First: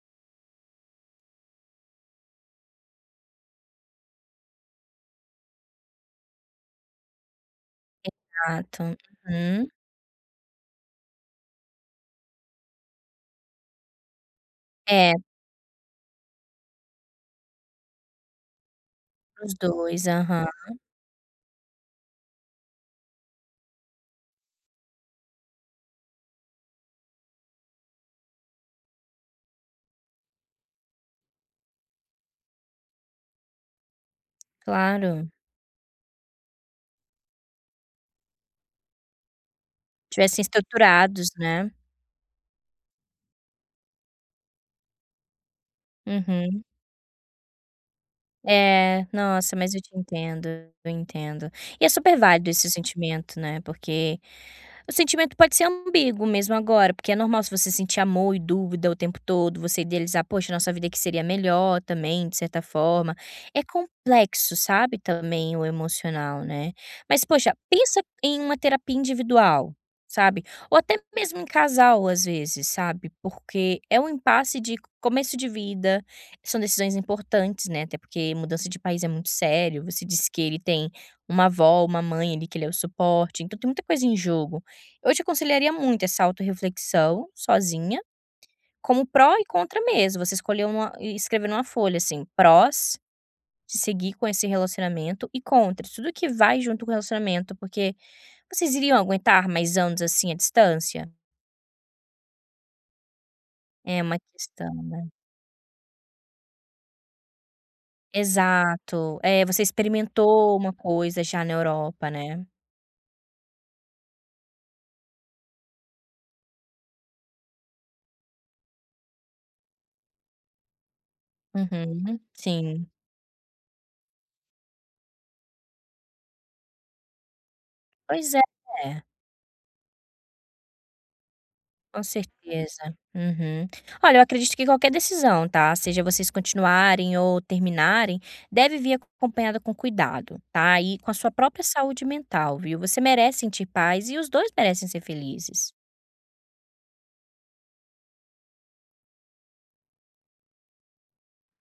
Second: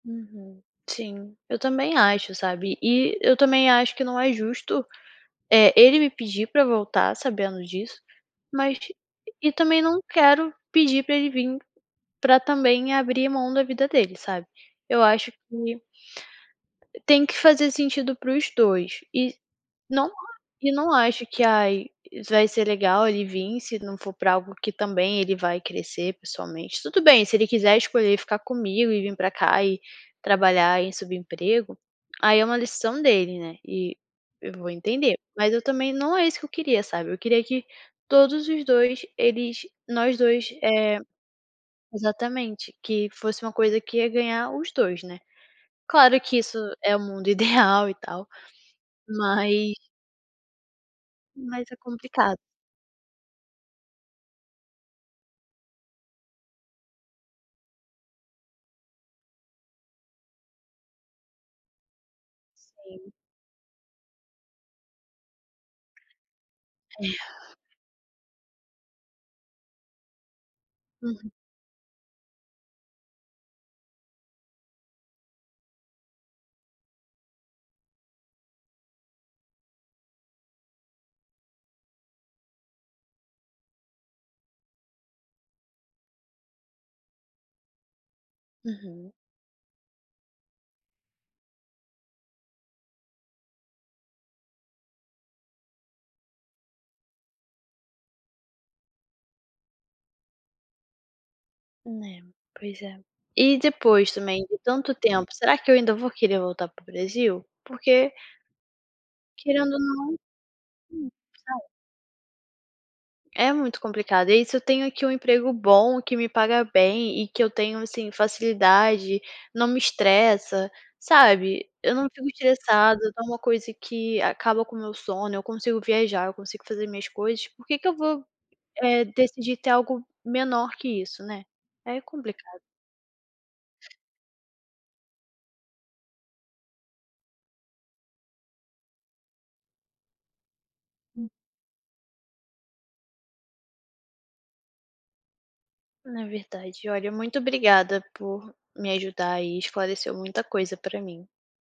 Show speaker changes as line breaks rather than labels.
Uhum. Sim, eu também acho, sabe, e eu também acho que não é justo, eh, ele me pedir para voltar, sabendo disso, mas
Exato,
e
uhum.
também não quero pedir para ele vim para também abrir mão da vida dele, sabe. Eu
É.
acho que tem que fazer sentido para os 2. E
Para os 2.
não
Aham.
e não acha que, ai, vai ser legal, ele vim, se não for pra algo que também ele vai crescer pessoalmente. Tudo bem, se ele quiser escolher ficar comigo, e vim pra cá, e trabalhar em subemprego, aí é uma decisão dele, né, e eu vou entender.
Claro.
Mas eu também, não é isso que eu queria, sabe, eu queria que todos os 2, eles nós
Tivessem
2, eh,
estruturados, né.
exatamente, que fosse uma coisa que ia ganhar os 2, né. Claro que isso
Uhum.
é o mundo ideal, e tal,
É. Nossa,
mas
mas eu te entendo, eu entendo.
mas é
E é super
complicado.
válido esse sentimento, né, porque o sentimento pode ser ambíguo, mesmo agora, porque é normal se você sentir amor e dúvida o tempo todo, você idealizar: "Poxa, nossa vida que seria melhor, também, de certa
Sim.
forma". É complexo, sabe, também, o emocional, né. Mas poxa,
[unintelligible]
pensa em uma terapia individual, sabe. Ou até
Uhum.
mesmo em casal, às vezes, sabe, porque é um impasse de começo de vida, são decisões importantes, né, até porque mudança de país é muito sério. Você disse que ele tem uma avó, uma mãe, ali, que ele é o suporte, então tem muita coisa em jogo. Eu te aconselharia muito essa autorreflexão, sozinha, como
Uhum.
pró e contra mesmo, você escolher uma e escrever em uma folha, assim: prós de seguir com esse relacionamento, e contra, tudo que vai junto com o relacionamento, porque vocês iriam aguentar mais anos, assim, a distância?
É, pois é. E
É
depois
uma
também de
questão,
tanto
né.
tempo, será que eu ainda vou querer voltar para o Brasil? Porque
Exato. Eh, você
querendo ou não,
experimentou uma
hum
coisa já na
[unintelligible]
Europa, né.
É muito complicado. E aí se eu tenho aqui um emprego bom, que me paga bem e que eu tenho, assim, facilidade, não me estressa, sabe, eu não
Uhum.
fico
Sim.
estressada, não é uma coisa que acaba com o meu sono, eu consigo viajar, eu consigo fazer minhas coisas, por que que eu vou,
Pois é.
eh, decidir ter algo menor que isso, né. É
Com
complicado.
certeza. Uhum. Olha, eu acredito que qualquer decisão tá, seja vocês continuarem ou terminarem, deve vir acompanhada com cuidado, tá, e com a
[unintelligible]
sua própria saúde mental, viu, você merece sentir paz e os 2 merecem ser felizes.
Na verdade. Olha, muito obrigada por me ajudar e esclareceu muita coisa pra mim.